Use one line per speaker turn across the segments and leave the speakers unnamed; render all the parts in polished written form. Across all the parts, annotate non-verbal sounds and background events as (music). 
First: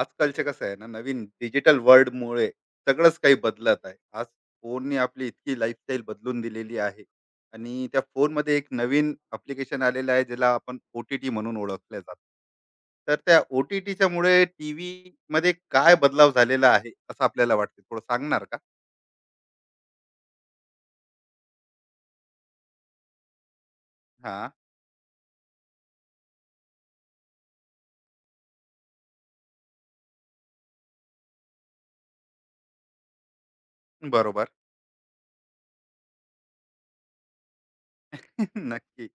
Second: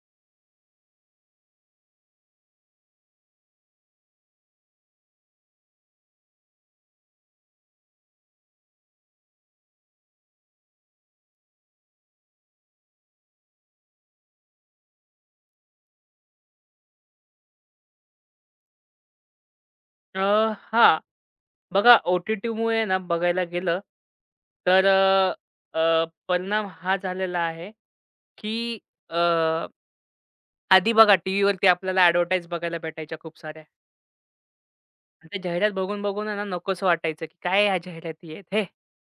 आजकालचे कसं आहे ना, नवीन डिजिटल वर्ल्ड मुळे सगळंच काही बदलत आहे. आज फोनने आपली इतकी लाईफस्टाईल बदलून दिलेली आहे. आणि त्या फोनमध्ये एक नवीन अप्लिकेशन आलेलं आहे, ज्याला आपण ओ टी टी म्हणून ओळखल्या जातो. तर त्या ओ टी टीच्या मुळे टी व्ही मध्ये काय बदलाव झालेला आहे असं आपल्याला वाटते, थोडं सांगणार का?
अ, हां. बघा ओ-टी-टीमुळे ना बघायला गेलं,
हा.
तर अ, अ, परिणाम हा झालेला आहे, की अ, आधी बघा टीव्हीवरती आपल्याला ॲडव्हर्टाईज बघायला भेटायच्या खूप साऱ्या
बरोबर.
आणि त्या जाहिरात बघून, बघून आहे ना नकोसं वाटायचं, की काय ह्या जाहिराती आहेत
(laughs)
हे.
नक्की.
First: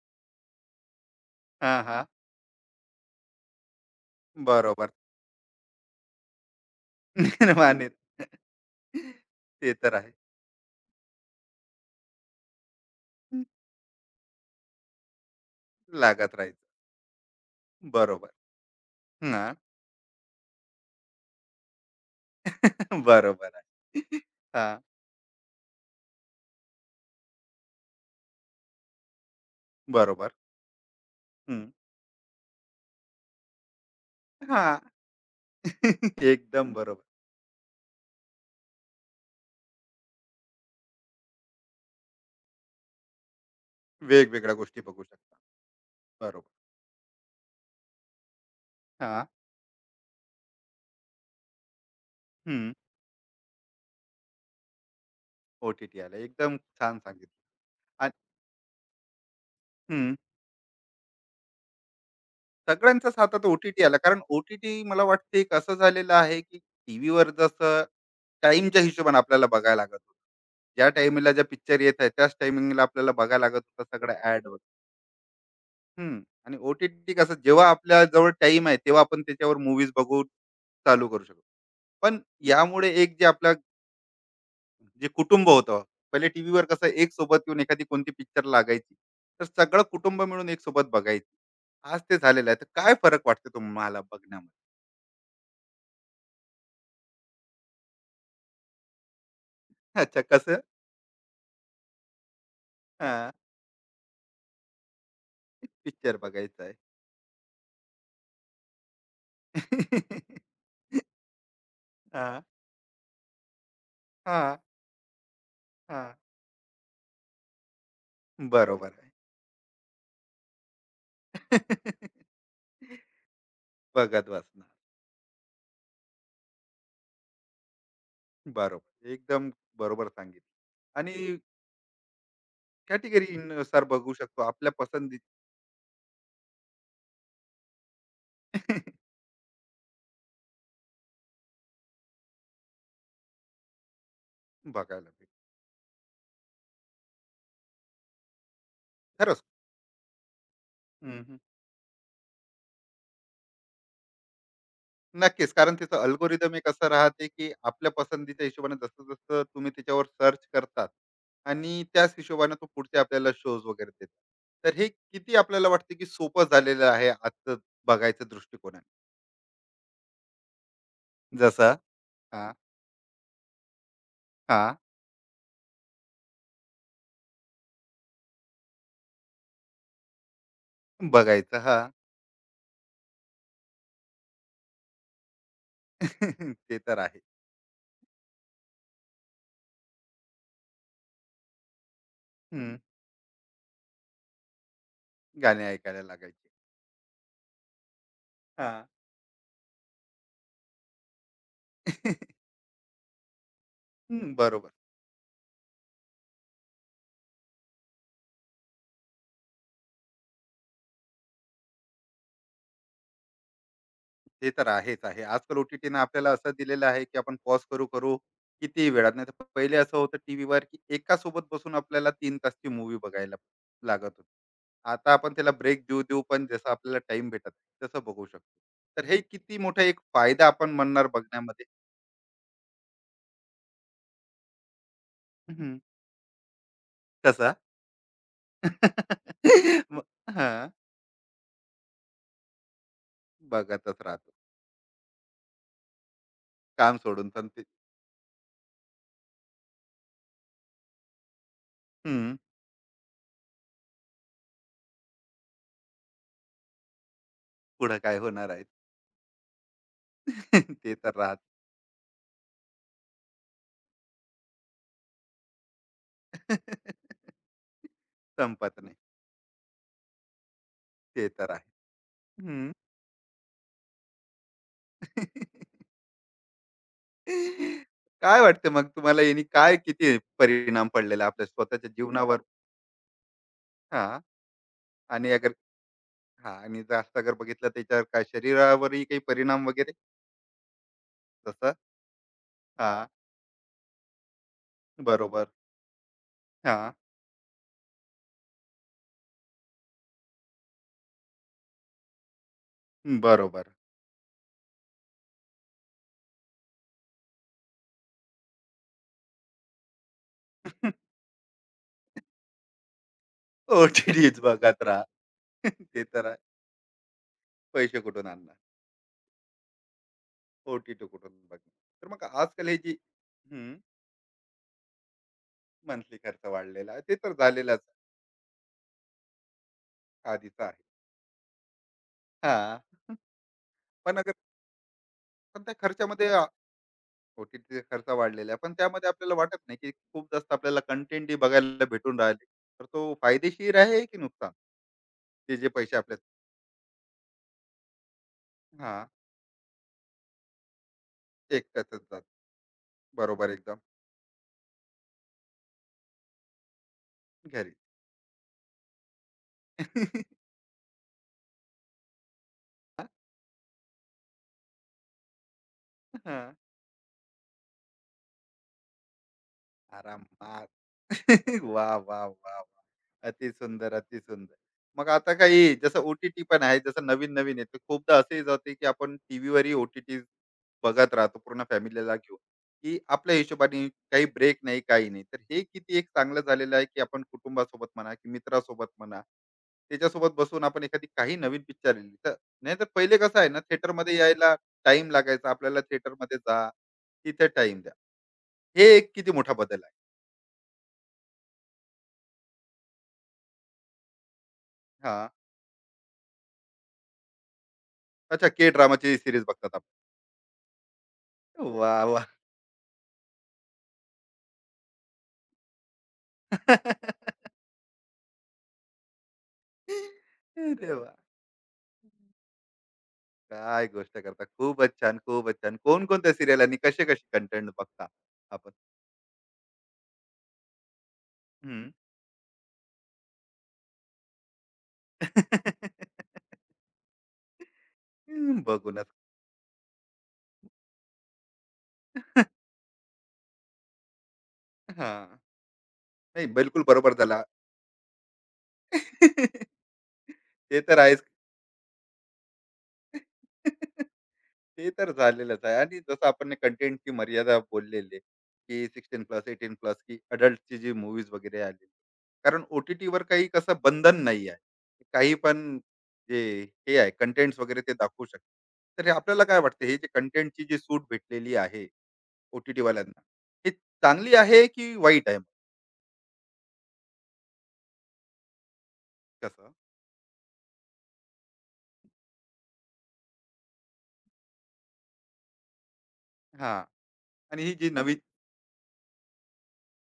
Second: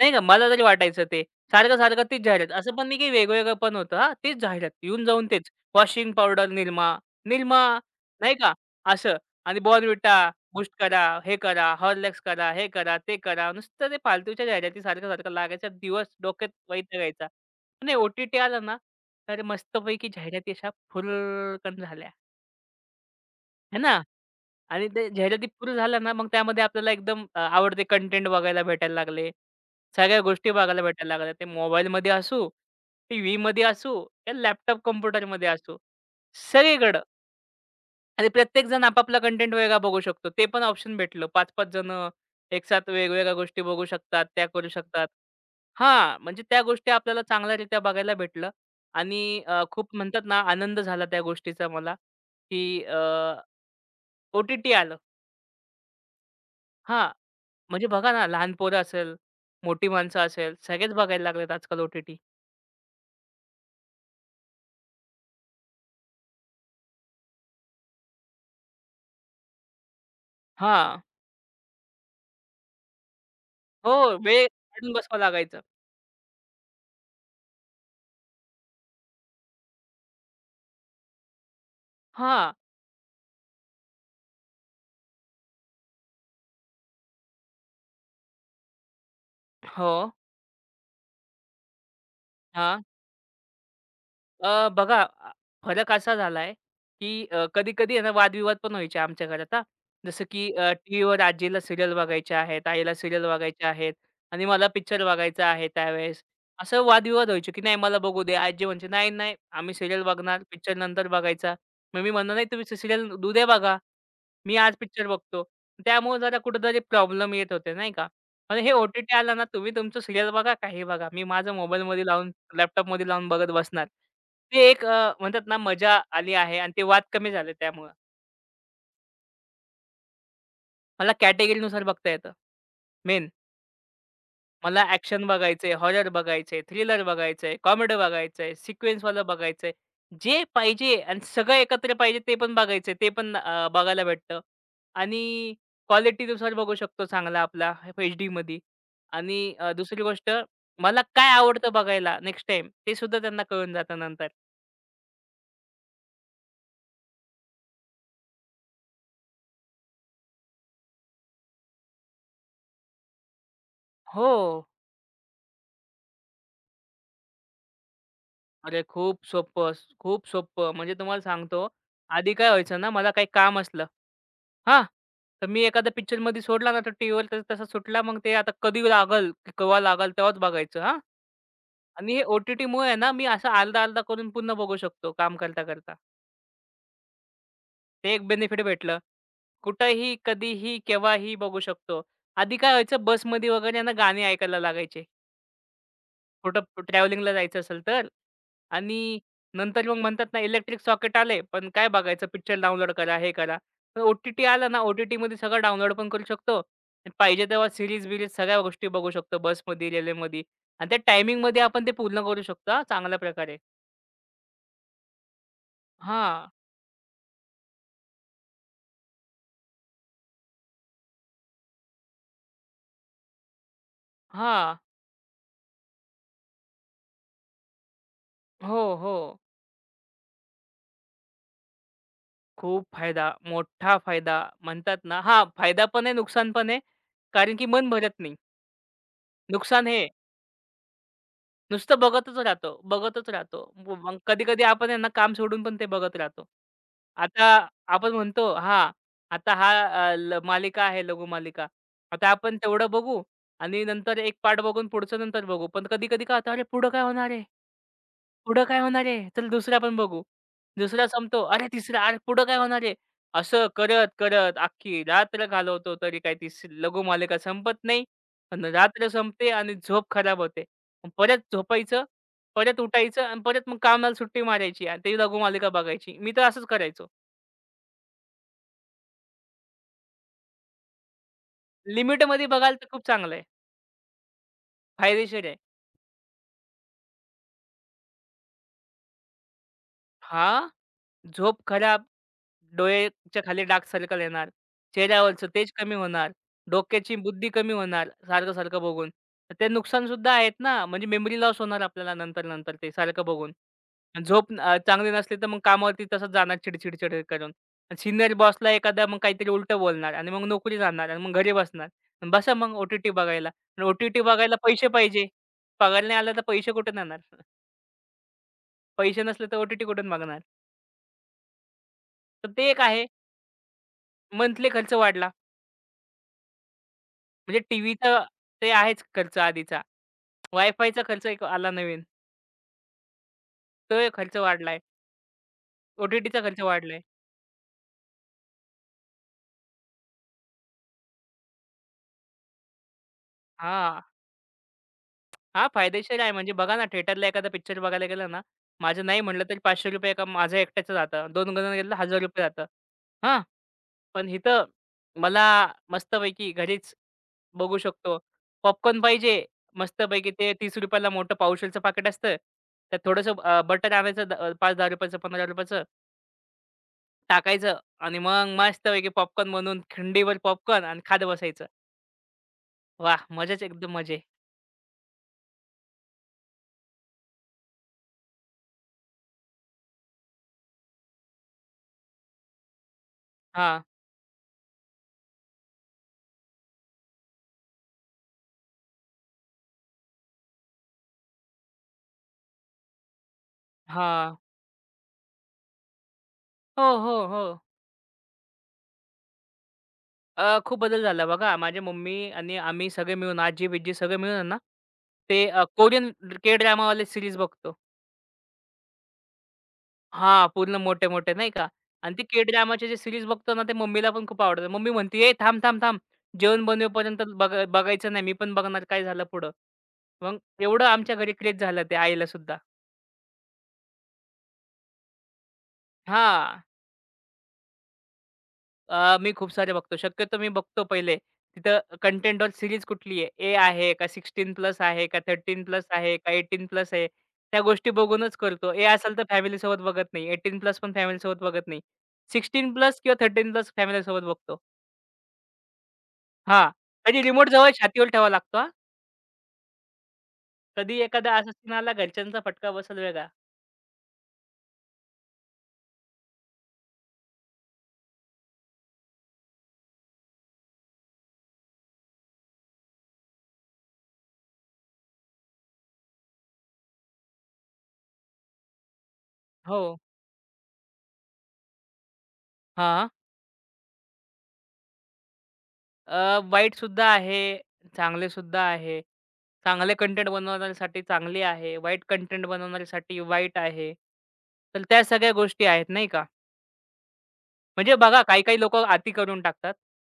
नाही का, मला तरी वाटायचं ते.
हा,
सारखं-सारखं
हा.
तीच जाहिरात. असं पण नाही की वेगवेगळं पण होतं हां, तीच जाहिरात.
बरोबर.
येऊन जाऊन तेच. वॉशिंग पावडर निरमा,
(laughs)
निरमा
निर्माण.
नाही का असं आणि
ते तर आहे.
बॉर्नव्हिटा, बूस्ट करा, हे करा, हॉर्लिक्स करा, हे करा, ते करा. नुसतं ते फालतूच्या जाहिराती सारखं-सारखं लागायचा दिवस
लागत
डोक्यात
राहायचं.
वैतागायचा. नाही
बरोबर.
ओ-टी-टी आलं ना,
हा.
तर मस्तपैकी जाहिराती अशा फुरकन झाल्या.
बरोबर
है
आहे.
ना?
हां,
आणि ते जाहिराती पुरं झालं ना, मग त्यामध्ये आपल्याला एकदम आवडते कंटेंट बघायला भेटायला लागले. सगळ्या
बरोबर.
गोष्टी बघायला भेटायला लागल्या. ते
हं.
मोबाईलमध्ये असू, टीव्हीमध्ये असू, या
हां.
लॅपटॉप कॉम्प्युटरमध्ये असू,
(laughs) एकदम
सगळीकडं
बरोबर.
आणि प्रत्येक जण आपापला कंटेंट वेगळा बघू शकतो. ते पण ऑप्शन भेटलं. 5-5 जणं एकसाथ वेगवेगळ्या गोष्टी बघू शकतात, त्या
वेगवेगळ्या
करू
गोष्टी बघू
शकतात.
शकता.
हां, म्हणजे
बरोबर.
त्या गोष्टी आपल्याला चांगल्यारीत्या बघायला भेटलं
हां.
आणि खूप म्हणतात ना आनंद झाला त्या गोष्टीचा मला,
हं.
की ओ-टी-टी आलं.
ओ आला. एकदम छान
हां,
सांगितलं.
म्हणजे बघा
आणि
ना, लहान पोरं असेल, मोठी
हं.
माणसं असेल, सगळेच बघायला लागलेत आजकाल ओ टी
सगळ्यांचाच हातात ओ आला. कारण ओटीटी टी टी मला वाटते एक असं झालेलं आहे, की टीव्हीवर जसं टाईमच्या हिशोबाने आपल्याला बघायला लागत होतं. ज्या टाईमिंगला ज्या पिक्चर येत आहे, त्याच टायमिंगला आपल्याला बघायला लागत
हो,
होतं सगळं
वेळ
ॲड वगैरे.
काढून बसावं लागायचं.
हं. आणि ओ कसं जेव्हा आपल्या जवळ टाईम आहे, तेव्हा आपण त्याच्यावर मूव्हीज बघून चालू करू शकतो. पण
हां.
यामुळे एक जे आपलं जे कुटुंब होतं, पहिले टीव्हीवर कसं एक सोबत येऊन एखादी कोणती पिक्चर लागायची, तर सगळं
हो.
कुटुंब मिळून एक सोबत बघायची. आज ते झालेलं आहे. तर
हां.
काय फरक वाटतो तुम्हाला बघण्यामध्ये?
बघा फरक असा झालाय, की कधी-कधी आहे ना वादविवाद पण व्हायचे आमच्या घरात हां.
अच्छा,
जसं की
कसं?
अ, टीव्हीवर आजीला सीरियल बघायच्या आहेत, आईला सीरियल
हां,
बघायच्या आहेत आणि मला पिक्चर बघायचा आहे
पिक्चर
त्यावेळेस.
बघायचा आहे.
असं वादविवाद व्हायचे, की "नाही मला बघू दे." आजी म्हणजे, "नाही, नाही, आम्ही सीरियल बघणार, पिक्चर
(laughs)
नंतर बघायचा." मग मी म्हणणार,
हां,
"नाही तुम्ही सीरियल उद्या बघा." मी
हां,
आज पिक्चर बघतो.
हां.
त्यामुळे जरा कुठेतरी प्रॉब्लेम येत होते, नाही का? पण हे
बरोबर आहे.
ओ-टी-टी आलं ना, तुम्ही तुमचं सीरियल बघा, काही बघा. मी माझं मोबाईलमध्ये
(laughs)
लावून, लॅपटॉपमध्ये लावून बघत बसणार.
बघत बसणार.
ते एक म्हणतात ना, मजा आली आहे आणि ते वाद कमी झाले त्यामुळं.
बरोबर. एकदम बरोबर सांगितलं.
मला
आणि
कॅटेगरीनुसार बघता येतं, मेन.
कॅटेगरी नुसार बघू शकतो आपल्या
मला
पसंती.
ॲक्शन बघायचंय, हॉरर बघायचंय, थ्रिलर बघायचंय, कॉमेडी बघायचंय, सिक्वेन्स
(laughs)
वाला बघायचंय. जे पाहिजे आणि सगळं एकत्र पाहिजे ते पण बघायचंय. ते पण बघायला भेटतं
बघायला भेटतं.
आणि क्वालिटीनुसार बघू शकतो चांगला आपला एचडीमध्ये
खरंच.
आणि दुसरी गोष्ट मला
हं,
काय
हं.
आवडतं बघायला नेक्स्ट टाईम ते सुद्धा त्यांना कळून जातं नंतर.
नक्कीच. कारण त्याचं अल्गोरिदम एक असं राहते, की आपल्या पसंतीच्या हिशोबाने जसं-जसं तुम्ही त्याच्यावर सर्च करतात आणि त्याच हिशोबाने तो पुढचे आपल्याला शोज वगैरे देतो.
हो.
तर हे किती आपल्याला वाटते, की सोपं झालेलं आहे आजचं बघायच्या
अरे
दृष्टिकोनाने?
खूप सोपं, खूप सोपं. म्हणजे तुम्हाला सांगतो,
जसं
आधी काय
हां,
व्हायचं ना, मला काही काम असलं,
हां,
हां, तर मी एखादा पिक्चरमध्ये सोडला ना, तर टीव्हीवर तर तसा सुटला, मग ते आता कधी लागल, की केव्हा लागल तेव्हाच बघायचं हां.
बघायचं हां.
आणि हे ओ-टी-टीमुळे आहे ना, मी असं आलदा अर्धा करून पुन्हा बघू शकतो काम करता-करता.
(laughs) ते तर आहे.
ते एक बेनिफिट भेटलं. कुठंही, कधीही, केव्हाही बघू शकतो. आधी काय
हं,
व्हायचं बसमध्ये वगैरे ना गाणी ऐकायला लागायचे.
गाणे ऐकायला लागायचे.
कुठं ट्रॅव्हलिंगला जायचं असेल तर
हां.
आणि नंतर मग म्हणतात ना, इलेक्ट्रिक सॉकेट आले, पण काय
हं. (laughs)
बघायचं पिक्चर डाउनलोड करा, हे करा. तर ओ-टी-टी
बरोबर.
आलं ना, ओ-टी-टीमध्ये सगळं डाउनलोड पण करू शकतो आणि पाहिजे तेव्हा सीरीज-बिरीज सगळ्या गोष्टी बघू शकतो बसमध्ये, रेल्वेमध्ये आणि त्या टायमिंगमध्ये आपण ते पूर्ण करू शकतो हां, चांगल्या प्रकारे.
ते तर आहेच आहे. आजकाल ओ-टी-टीनं आपल्याला
हां,
असं दिलेलं आहे, की आपण पॉज करू-करू कितीही वेळात. नाहीतर पहिले असं होतं टीव्हीवर, की एका सोबत बसून आपल्याला 3 तासची मूवी बघायला लागत होती.
हां.
आता आपण त्याला ब्रेक देऊ-देऊ पण जसं आपल्याला टाईम भेटत नाही, तसं बघू शकतो.
हो,
तर
हो.
हे किती मोठा एक फायदा आपण म्हणणार बघण्यामध्ये.
खूप फायदा, मोठा फायदा म्हणतात ना हां,
हं,
फायदा पण आहे, नुकसान पण आहे.
कसा?
कारण की मन भरत नाही. नुकसान
(laughs)
हे
मग हां,
नुसतं बघतच राहतो, बघतच राहतो.
बघतच
मग
राहतो.
कधी-कधी आपण आहे ना काम सोडून पण ते बघत राहतो.
काम सोडून पण
आता
ते
आपण म्हणतो, हां, आता हा अ, ल मालिका आहे लघुमालिका. आता
हं,
आपण तेवढं बघू आणि नंतर एक पार्ट बघून पुढचं नंतर बघू. पण कधी-कधी काय होतं, "अरे पुढं काय होणार आहे?"
पुढं काय होणार आहे?
पुढं काय होणार आहे? चल दुसरा पण बघू.
(laughs) ते
दुसरा
तर राहत
संपतो. अरे तिसरा, अरे पुढं काय होणार आहे? असं करत-करत अख्खी रात्र घालवतो तरी काही ती
(laughs)
लघुमालिका संपत नाही. आणि
संपत नाही.
रात्र संपते आणि झोप खराब होते. मग
ते
परत
तर आहे.
झोपायचं,
हं.
परत उठायचं आणि परत मग कामाला सुट्टी मारायची आणि ती लघुमालिका बघायची. मी तर असंच करायचो.
(laughs) काय वाटतं मग तुम्हाला यानी काय किती परिणाम पडलेला आपल्या स्वतःच्या जीवनावर?
लिमिटमध्ये बघाल तर खूप चांगलं आहे.
हां. आणि
फायदेशीर
अगर
आहे.
हां. आणि जास्त अगर बघितलं त्याच्यावर काय शरीरावरही काही परिणाम वगैरे?
हां, झोप
जसं
खराब
हां.
डोळेच्या खाली डार्क सर्कल येणार, चेहऱ्यावरचं
बरोबर.
तेज कमी होणार,
हां.
डोक्याची बुद्धी कमी होणार सारखं-सारखं बघून. तर ते नुकसान सुद्धा आहेत ना, म्हणजे मेमरी लॉस होणार आपल्याला नंतर-नंतर ते सारखं बघून.
बरोबर.
आणि झोप चांगली नसली तर मग कामावरती तसंच जाणार चिड चिड करून. आणि बॉसला एखादा मग काहीतरी उलटं बोलणार आणि मग नोकरी जाणार
(laughs)
आणि मग घरी बसणार. आणि बसा मग ओ बघायला. आणि
ओ-टी-टीच
बघायला
बघत
पैसे
राहा.
पाहिजे.
(laughs)
पगार
ते
नाही
तर
आला
आहे.
तर पैसे कुठून आणणार?
पैसे कुठून आणणार?
पैसे नसले तर ओ कुठून बघणार?
ओ कुठून बघणार? तर मग
तर
आजकाल
ते
हे
एक
जी
आहे मंथली खर्च वाढला.
मंथली खर्च वाढलेला आहे. ते तर
म्हणजे
झालेलाच
टीव्हीचं ते आहेच खर्च आधीचा.
आधीच आहे.
वायफायचा खर्च एक आला नवीन.
हां.
तो एक
पण अगर
खर्च वाढलाय.
पण त्या खर्चामध्ये
ओ-टी-टीचा खर्च वाढलाय.
ओटीटीचा खर्च वाढलेला आहे. पण त्यामध्ये आपल्याला वाटत नाही की खूप जास्त आपल्याला कंटेंटही बघायला भेटून राहिले. तर तो फायदेशीर
हां.
आहे की नुकसान? ते
हां,
जे पैसे आपले
फायदेशीर आहे. म्हणजे बघा ना, थिएटरला एखादा पिक्चर बघायला गेलं ना, माझं
हां,
नाही म्हटलं तरी ₹500 एका माझं एकट्याचं जातं. 2 जणांना गेलं
एकट्यातच
तर
जातात.
₹1000 जातं. हां,
बरोबर एकदम
पण इथं मला मस्तपैकी घरीच
घरी.
बघू शकतो. पॉपकॉर्न पाहिजे मस्तपैकी ते
(laughs)
₹30 ला मोठं पावशेरचं पाकीट असतं. त्यात थोडंसं बटर आणायचं ₹5-10 चं ₹15 चं
हां.
टाकायचं आणि मग मस्तपैकी पॉपकॉर्न बनवून खिंडीभर
आरामात.
पॉपकॉर्न आणि खात
(laughs)
बसायचं.
वाह! वाह! वाह! वाह! (laughs)
वाह!
अति
मजाच
सुंदर,
एकदम
अति
मजे.
सुंदर. मग आता काही जसं ओ पण आहे, जसं नवीन-नवीन येतं. खूपदा असंही जाते, की आपण टीव्हीवरही ओ-टी-टी बघत राहतो पूर्ण फॅमिलीला घेऊन, की आपल्या
हां,
हिशोबाने काही ब्रेक नाही, काही नाही. तर हे किती एक चांगलं झालेलं आहे, की आपण कुटुंबासोबत म्हणा, की मित्रासोबत म्हणा, त्याच्यासोबत बसून आपण एखादी काही नवीन पिक्चर आलेली तर नाहीतर पहिले कसं आहे ना, थिएटरमध्ये
हां.
यायला टाईम लागायचा. आपल्याला थिएटरमध्ये जा,
हो, हो, हो.
तिथे टाईम द्या. हे एक किती मोठा बदल.
खूप बदल झाला बघा. माझी मम्मी आणि आम्ही सगळे मिळून आजी-बिज्जी सगळे मिळून आहे ना,
हा.
ते कोरियन के ड्रामावाले सीरीज बघतो.
अच्छा, के ड्रामाची सीरीज बघतात आपण.
हां, पूर्ण मोठे-मोठे नाही का
वाह!
आणि ते
वाह!
के ड्रामाचे जे सीरीज बघतो ना, ते मम्मीला पण खूप आवडतं. मम्मी म्हणते, "ए थांब, थांब, थांब. जेवण बनवेपर्यंत बघा
(laughs)
बघायचं नाही. मी पण बघणार काय झालं पुढं." मग एवढं
अरे वाह!
आमच्या घरी क्रेझ झालं ते आईला सुद्धा.
काय गोष्ट करता. खूपच छान, खूपच छान. कोणकोणत्या सीरियल
हां.
आणि कसे-कसे कंटेंट बघता आपण?
मी खूप सारे बघतो. शक्यतो मी बघतो पहिले
हं.
तिथं कंटेंटवर सीरीज कुठली आहे? ए आहे का 16 प्लस आहे का
हं.
13 प्लस आहे का
(laughs)
18 प्लस आहे? त्या गोष्टी बघूनच करतो. ए
बघूनच.
असेल तर फॅमिलीसोबत बघत नाही. 18 प्लस पण फॅमिलीसोबत बघत नाही.
(laughs)
16 प्लस किंवा 13 प्लस फॅमिलीसोबत बघतो.
हां. नाही,
हां,
बिलकुल बरोबर
कधी
झाला.
रिमोट जवळ छातीवर ठेवावा लागतो हां.
(laughs) ते तर
कधी
आहेच.
एखादा असा सीन आला घरच्यांचा फटका बसेल वेगळा.
ते तर झालेलंच आहे. आणि जसं आपण कंटेंटची मर्यादा बोललेली आहे, की 16+ 18+ की अडल्टची जी मूव्हीज वगैरे आली. कारण ओ-टी-टीवर काही कसं बंधन नाही आहे. काही पण जे हे आहे कंटेंट्स वगैरे ते दाखवू शकतात. तर हे आपल्याला काय
हो.
वाटतं, हे जे कंटेंटची जी सूट भेटलेली आहे
हां.
ओ-टी-टीवाल्यांना, हे चांगली आहे की वाईट आहे?
वाईटसुद्धा आहे, चांगलेसुद्धा आहे.
कसं?
चांगले कंटेंट बनवणाऱ्यासाठी चांगली आहे, वाईट कंटेंट बनवणाऱ्यासाठी वाईट आहे. तर त्या सगळ्या गोष्टी आहेत नाही का?
हां. आणि ही जी
म्हणजे
नवीन
बघा काही-काही लोकं अति करून टाकतात.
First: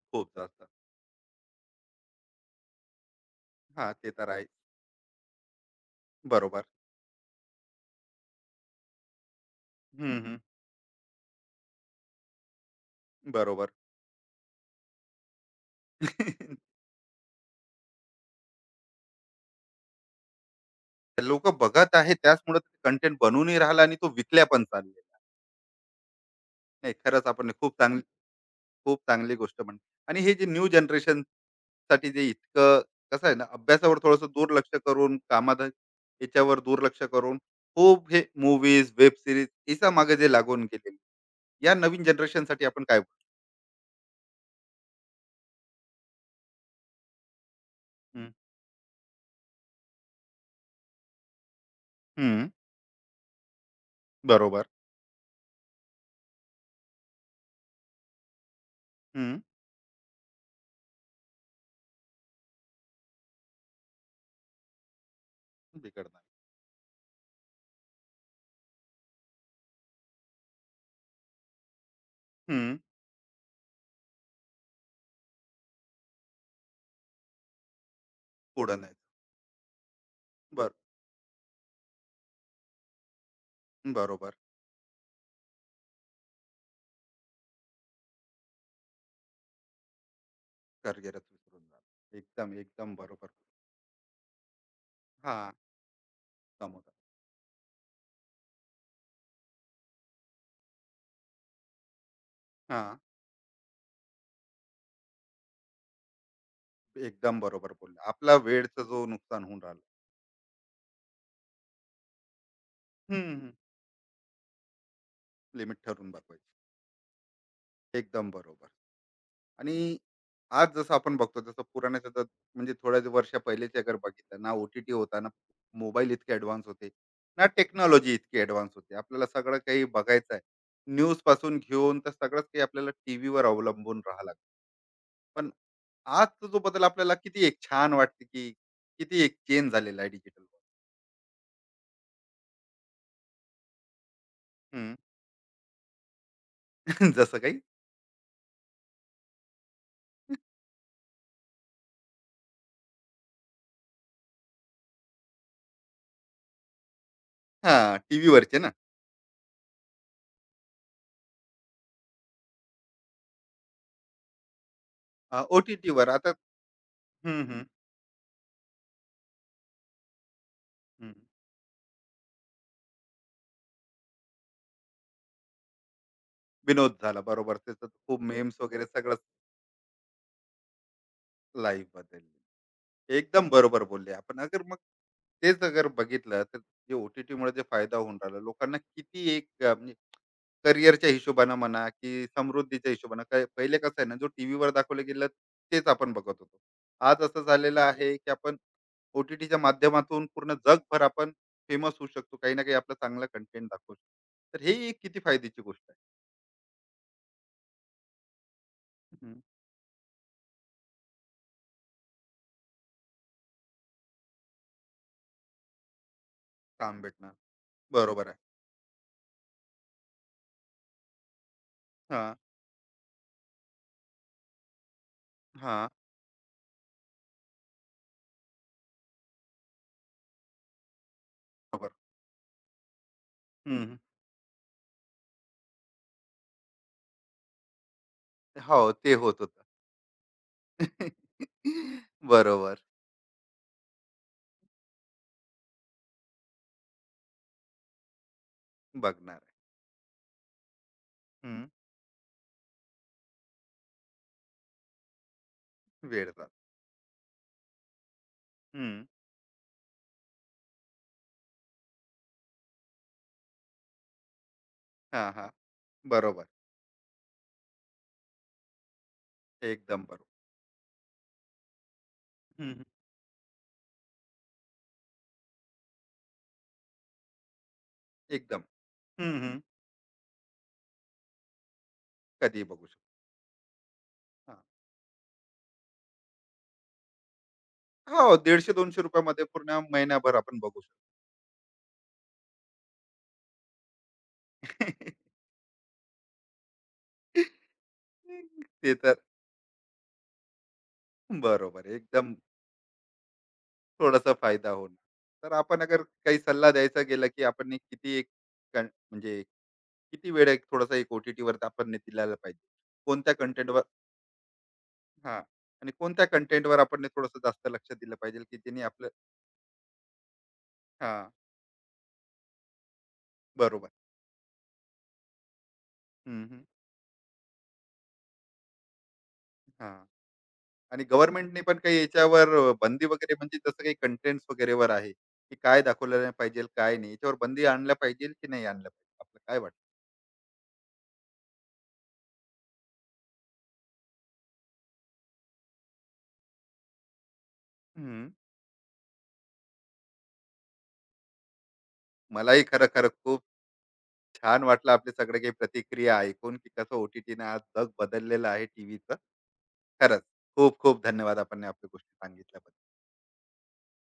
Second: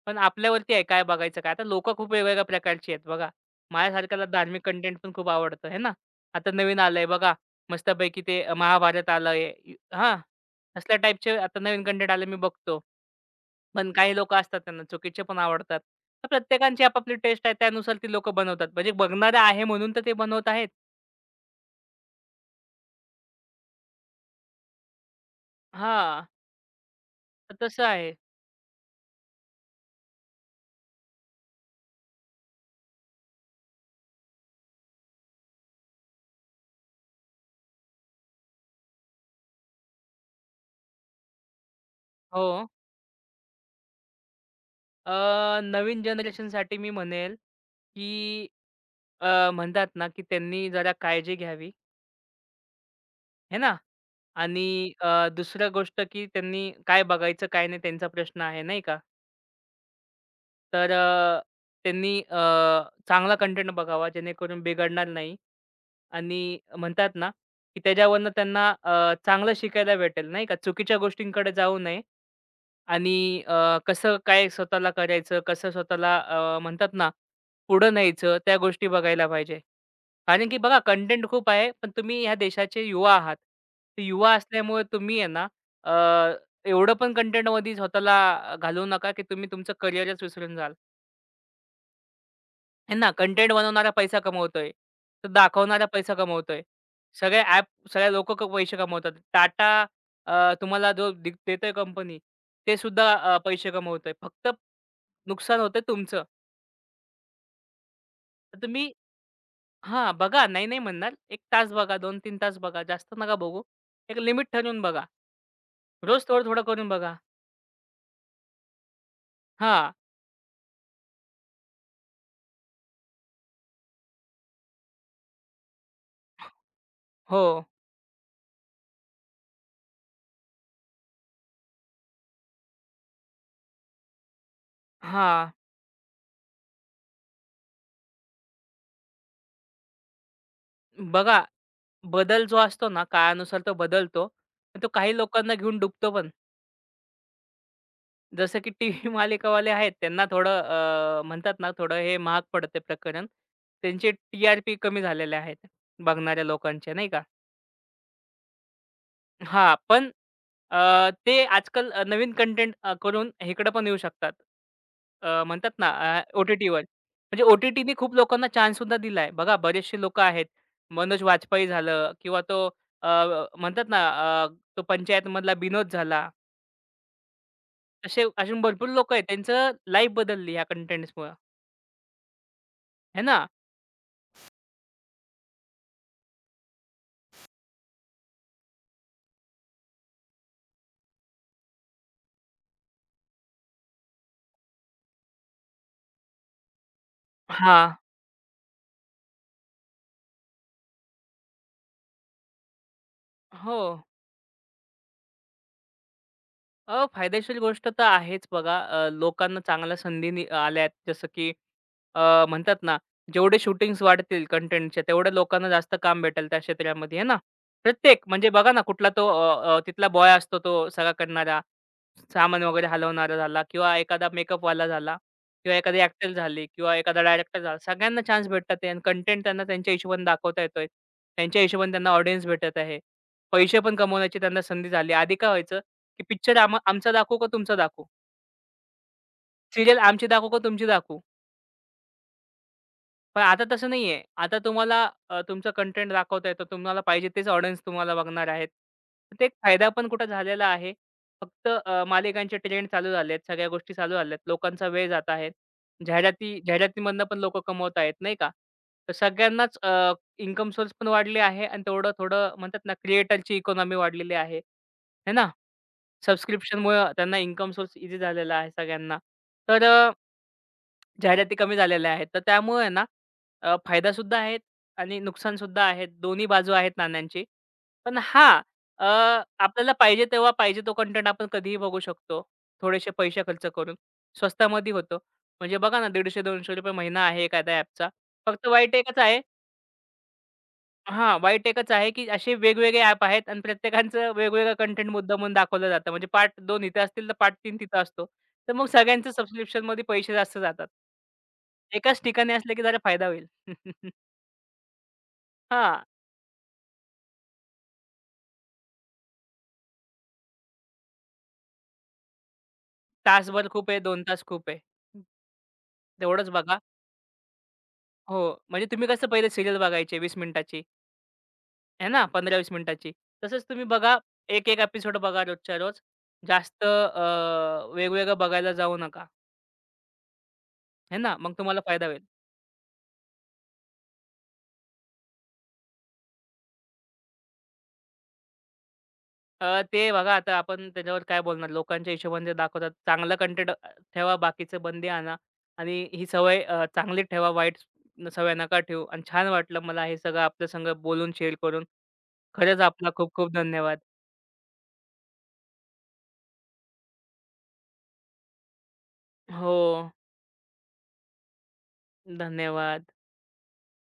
पण
खूप जास्त.
आपल्यावरती आहे काय बघायचं काय. आता लोकं खूप वेगवेगळ्या प्रकारची आहेत बघा.
हां, ते
माझ्यासारख्याला
तर आहे.
धार्मिक कंटेंट पण खूप आवडतं है ना. आता
बरोबर.
नवीन आलंय बघा मस्तपैकी ते महाभारत आलंय हां,
हं, हं.
असल्या टाईपचे आता नवीन कंटेंट आले मी बघतो.
बरोबर.
पण काही लोकं असतात त्यांना चुकीचे पण आवडतात. तर
(laughs)
प्रत्येकांची आपापली टेस्ट आहे त्यानुसार ती लोकं बनवतात. म्हणजे बघणारा आहे म्हणून तर ते बनवत आहेत.
लोक बघत आहे त्याचमुळे कंटेंट बनूनही राहिला आणि तो विकल्या पण चाललेला आहे.
हां,
नाही, खरंच आपण हे
तर
खूप
तसं
चांगली
आहे.
खूप चांगली गोष्ट म्हणली. आणि हे जे न्यू जनरेशन साठी जे इतकं कसं आहे ना, अभ्यासावर थोडस दुर्लक्ष करून कामात याच्यावर दुर्लक्ष करून खूप हे मूवीज वेब सिरीज याच्या मागे जे लागून गेले या नवीन जनरेशन
हो.
साठी आपण काय बोलू?
नवीन जनरेशनसाठी मी म्हणेल, की
हम्म.
अ, म्हणतात ना, की त्यांनी जरा काळजी घ्यावी,
हम्म.
हे ना?
बरोबर.
आणि दुसरं गोष्ट, की त्यांनी काय बघायचं, काय नाही त्यांचा प्रश्न आहे, नाही का?
हम्म.
तर त्यांनी चांगला कंटेंट बघावा, जेणेकरून बिघडणार नाही
बिघडणार.
आणि म्हणतात ना, की त्याच्यावरनं त्यांना चांगलं शिकायला भेटेल, नाही का? चुकीच्या गोष्टींकडे जाऊ नये
हम्म.
आणि कसं काय स्वतःला करायचं, कसं स्वतःला म्हणतात ना, पुढं न्यायचं, त्या
पुढं
गोष्टी
नाही.
बघायला पाहिजे. कारण की
बर.
बघा कंटेंट खूप आहे, पण तुम्ही ह्या देशाचे युवा आहात. तर
बरोबर.
युवा असल्यामुळे तुम्ही आहे ना अ, एवढं पण कंटेंटमध्ये स्वतःला घालवू नका, की तुम्ही तुमचं करिअरच विसरून जाल.
करिअरच विसरून जा. एकदम एकदम
आहे ना,
बरोबर.
कंटेंट बनवणारा पैसा कमवतोय, तर
हा.
दाखवणारा पैसा कमवतोय.
समोर.
सगळे ॲप सगळे लोकं पैसे कमवतात. तुम्हाला जो देतोय कंपनी, ते
हा.
सुद्धा पैसे कमवतोय. फक्त नुकसान होतंय तुमचं.
एकदम बरोबर बोलला. आपला
तर
वेळचं
तुम्ही
जो नुकसान होऊन राहिलं.
हां, बघा. नाही, नाही म्हणणार. 1 तास बघा, 2-3 तास बघा. जास्त
हं,
नका
हं.
बघू. एक लिमिट ठरवून बघा.
लिमिट ठरवून
रोज
बघवायची.
थोडं-थोडं करून बघा.
एकदम बरोबर.
हां.
आणि आज जसं आपण बघतो, जसं पुराण्याचं जर म्हणजे थोड्या वर्ष पहिलेच अगर बघितलं ना, ओ होता, ना मोबाईल इतके ॲडव्हान्स होते,
हो.
ना टेक्नॉलॉजी इतकी ॲडव्हान्स होती. आपल्याला सगळं काही बघायचं आहे. न्यूजपासून घेऊन तर सगळंच काही आपल्याला टीव्हीवर अवलंबून राहावं लागतं. पण
हां.
आजचा जो बदल आपल्याला किती एक छान वाटते, की किती एक चेंज झालेला आहे डिजिटल. (laughs)
बघा, बदल जो असतो ना, काळानुसार तो बदलतो. पण तो काही लोकांना घेऊन डुबतो पण.
जसं काही
जसं की टीव्ही मालिकावाले आहेत, त्यांना थोडं म्हणतात ना, थोडं हे महाग पडतं प्रकरण. त्यांचे टी-आर-पी कमी झालेले आहेत, बघणाऱ्या लोकांचे नाही का?
हां, टीव्हीवरचे ना
हां, पण ते आजकाल नवीन कंटेंट करून इकडं पण येऊ शकतात. अ, म्हणतात ना
ओ-टी-टीवर
अ,
आता
ओ-टी-टीवर.
हं,
म्हणजे
हं,
ओ-टी-टीने खूप लोकांना चान्स सुद्धा दिलाय. बघा बरेचसे लोकं आहेत.
हं.
मनोज वाजपेयी झालं किंवा तो अ, म्हणतात ना अ, तो पंचायतमधला विनोद झाला.
विनोद झाला, बरोबर. त्याचं खूप
असे
हो. मेम्स
अजून
वगैरे
भरपूर लोकं
सगळंच
आहेत. त्यांचं लाईफ बदलली ह्या कंटेंट्समुळं,
लाईफ बदलली.
है ना?
एकदम बरोबर बोलले आपण. अगर मग तेच अगर बघितलं तर जे ओटीटी टी टीमुळे जे फायदा होऊन राहिला लोकांना किती एक म्हणजे करिअरच्या हिशोबानं म्हणा की समृद्धीच्या हिशोबानं काय पहिले कसं आहे ना, जो टीव्हीवर दाखवलं गेलं तेच आपण बघत होतो. आज असं झालेलं
हां.
आहे की आपण ओ माध्यमातून पूर्ण जगभर आपण फेमस होऊ शकतो. काही ना काही आपला चांगला कंटेंट
हो.
दाखवू शकतो. तर हे एक किती फायद्याची गोष्ट आहे.
फायदेशीर गोष्ट तर आहेच बघा.
हं,
लोकांना चांगल्या संधी नि आल्यात जसं की म्हणतात ना, जेवढे शूटिंग्स वाढतील कंटेंटच्या तेवढ्या लोकांना जास्त काम भेटेल त्या
काम
क्षेत्रामध्ये, है
भेटणं.
ना. प्रत्येक
बरोबर आहे.
म्हणजे बघा ना, कुठला तो अ, अ, तिथला बॉय असतो तो सगळा करणारा.
हां,
सामान वगैरे हलवणारा झाला किंवा एखादा मेकअपवाला झाला किंवा
हां.
एखादी ॲक्टर झाली किंवा एखादा डायरेक्टर झाला. सगळ्यांना चान्स भेटतात आहे आणि कंटेंट त्यांना त्यांच्या हिशोबाने दाखवता येतोय. त्यांच्या
बरोबर.
हिशोबाने त्यांना ऑडियन्स भेटत आहे. पैसे
हं.
पण कमवण्याची त्यांना संधी झाली. आधी काय व्हायचं, की पिक्चर आमचा दाखवू का तुमचा दाखवू?
हो, ते होत होतं.
सीरियल आमची दाखवू का तुमची
(laughs)
दाखवू?
बरोबर.
पण आता तसं नाहीये. आता तुम्हाला तुमचं कंटेंट दाखवताय, तर तुम्हाला पाहिजे तेच ऑडियन्स तुम्हाला बघणार आहेत.
बघणार
तर ते एक
आहे.
फायदा पण कुठे झालेला आहे.
हं.
फक्त मालिकांचे ट्रेंड चालू झालेत, सगळ्या गोष्टी चालू झाल्यात. लोकांचा वेळ जात आहे.
वेळ जातो.
जाहिराती जाहिरातीमधनं पण लोकं कमवत आहेत, नाही का?
हं.
तर सगळ्यांनाच इन्कम सोर्स पण वाढले आहे आणि तेवढं-थोडं म्हणतात ना, क्रिएटरची इकॉनॉमी वाढलेली आहे, है
हां,
ना?
हां. बरोबर.
सबस्क्रिप्शनमुळं त्यांना इन्कम सोर्स ईझी झालेला आहे सगळ्यांना. तर
एकदम
अ
बरोबर.
जाहिराती कमी झालेल्या आहेत. तर त्यामुळे
हं,
आहे ना फायदा सुद्धा आहेत आणि नुकसान सुद्धा आहेत. दोन्ही बाजू आहेत नाण्यांची. पण हां,
एकदम.
अ,
हं, हं.
आपल्याला पाहिजे तेव्हा पाहिजे तो कंटेंट आपण कधीही बघू शकतो.
कधीही बघू
थोडेसे
शकतो.
पैसे खर्च करून.
हां.
स्वस्तामध्ये होतो. म्हणजे बघा ना ₹150-200 महिना आहे एखाद्या ॲपचा.
हो,
फक्त वाईट एकच
₹150-200
आहे
मध्ये पूर्ण महिनाभर आपण बघू शकतो.
हां, वाईट एकच आहे, की असे वेगवेगळे ॲप आहेत आणि प्रत्येकाचं वेगवेगळा कंटेंट
(laughs)
मुद्दामून दाखवलं जातं. म्हणजे पार्ट 2 इथे असतील, तर पार्ट 3 तिथं असतो. तर मग
ते तर
सगळ्यांचं सबस्क्रिप्शनमध्ये पैसे जास्त जातात.
बरोबर
एकाच
एकदम
ठिकाणी असलं, की जरा फायदा होईल. (laughs)
थोडासा फायदा होणार. तर आपण अगर
हां,
काही सल्ला द्यायचा गेला, की आपण हे किती एक कण म्हणजे किती वेळ एक थोडासा एक ओ-टी-टी वरती आपण ने दिला पाहिजे. कोणत्या
तासभर
कंटेंटवर
खूप आहे, 2 तास खूप आहे.
हां. आणि कोणत्या
तेवढंच
कंटेंटवर
बघा.
आपण ने थोडंसं जास्त लक्ष दिलं
हो,
पाहिजे, की जेणे
म्हणजे तुम्ही
आपलं
कसं पहिले सीरियल बघायची 20 मिनिटाची,
हां,
आहे ना, 15-20 मिनिटाची. तसंच तुम्ही
बरोबर.
बघा, एक-एक एपिसोड बघा रोजच्या रोज.
हं, हं.
जास्त वेगवेगळं बघायला जाऊ नका,
हां. आणि
आहे ना. मग
गव्हर्नमेंटने पण
तुम्हाला
काही
फायदा होईल.
याच्यावर बंदी वगैरे म्हणजे जसं काही कंटेंट्स वगैरेवर आहे, की काय दाखवलं नाही पाहिजे, काय नाही. याच्यावर बंदी आणलं पाहिजे की नाही आणलं पाहिजे? आपलं काय वाटतं?
ते बघा आता आपण त्याच्यावर काय बोलणार लोकांच्या हिशोबाने ते दाखवतात. चांगला कंटेंट ठेवा, बाकीचे बंदी आणा आणि ही सवय चांगली ठेवा, वाईट
हं.
सवय नका ठेवू आणि छान वाटलं मला हे सगळं आपल्या संग बोलून शेअर करून.
मलाही
खरंच
खरं-खरं
आपला खूप
खूप
खूप धन्यवाद.
छान वाटलं आपले सगळे काही प्रतिक्रिया ऐकून, की कसं ओ आज जग बदललेलं आहे टीव्हीचं.
हो,
खरंच खूप-खूप धन्यवाद आपण आपल्या गोष्टी सांगितल्याबद्दल.
धन्यवाद.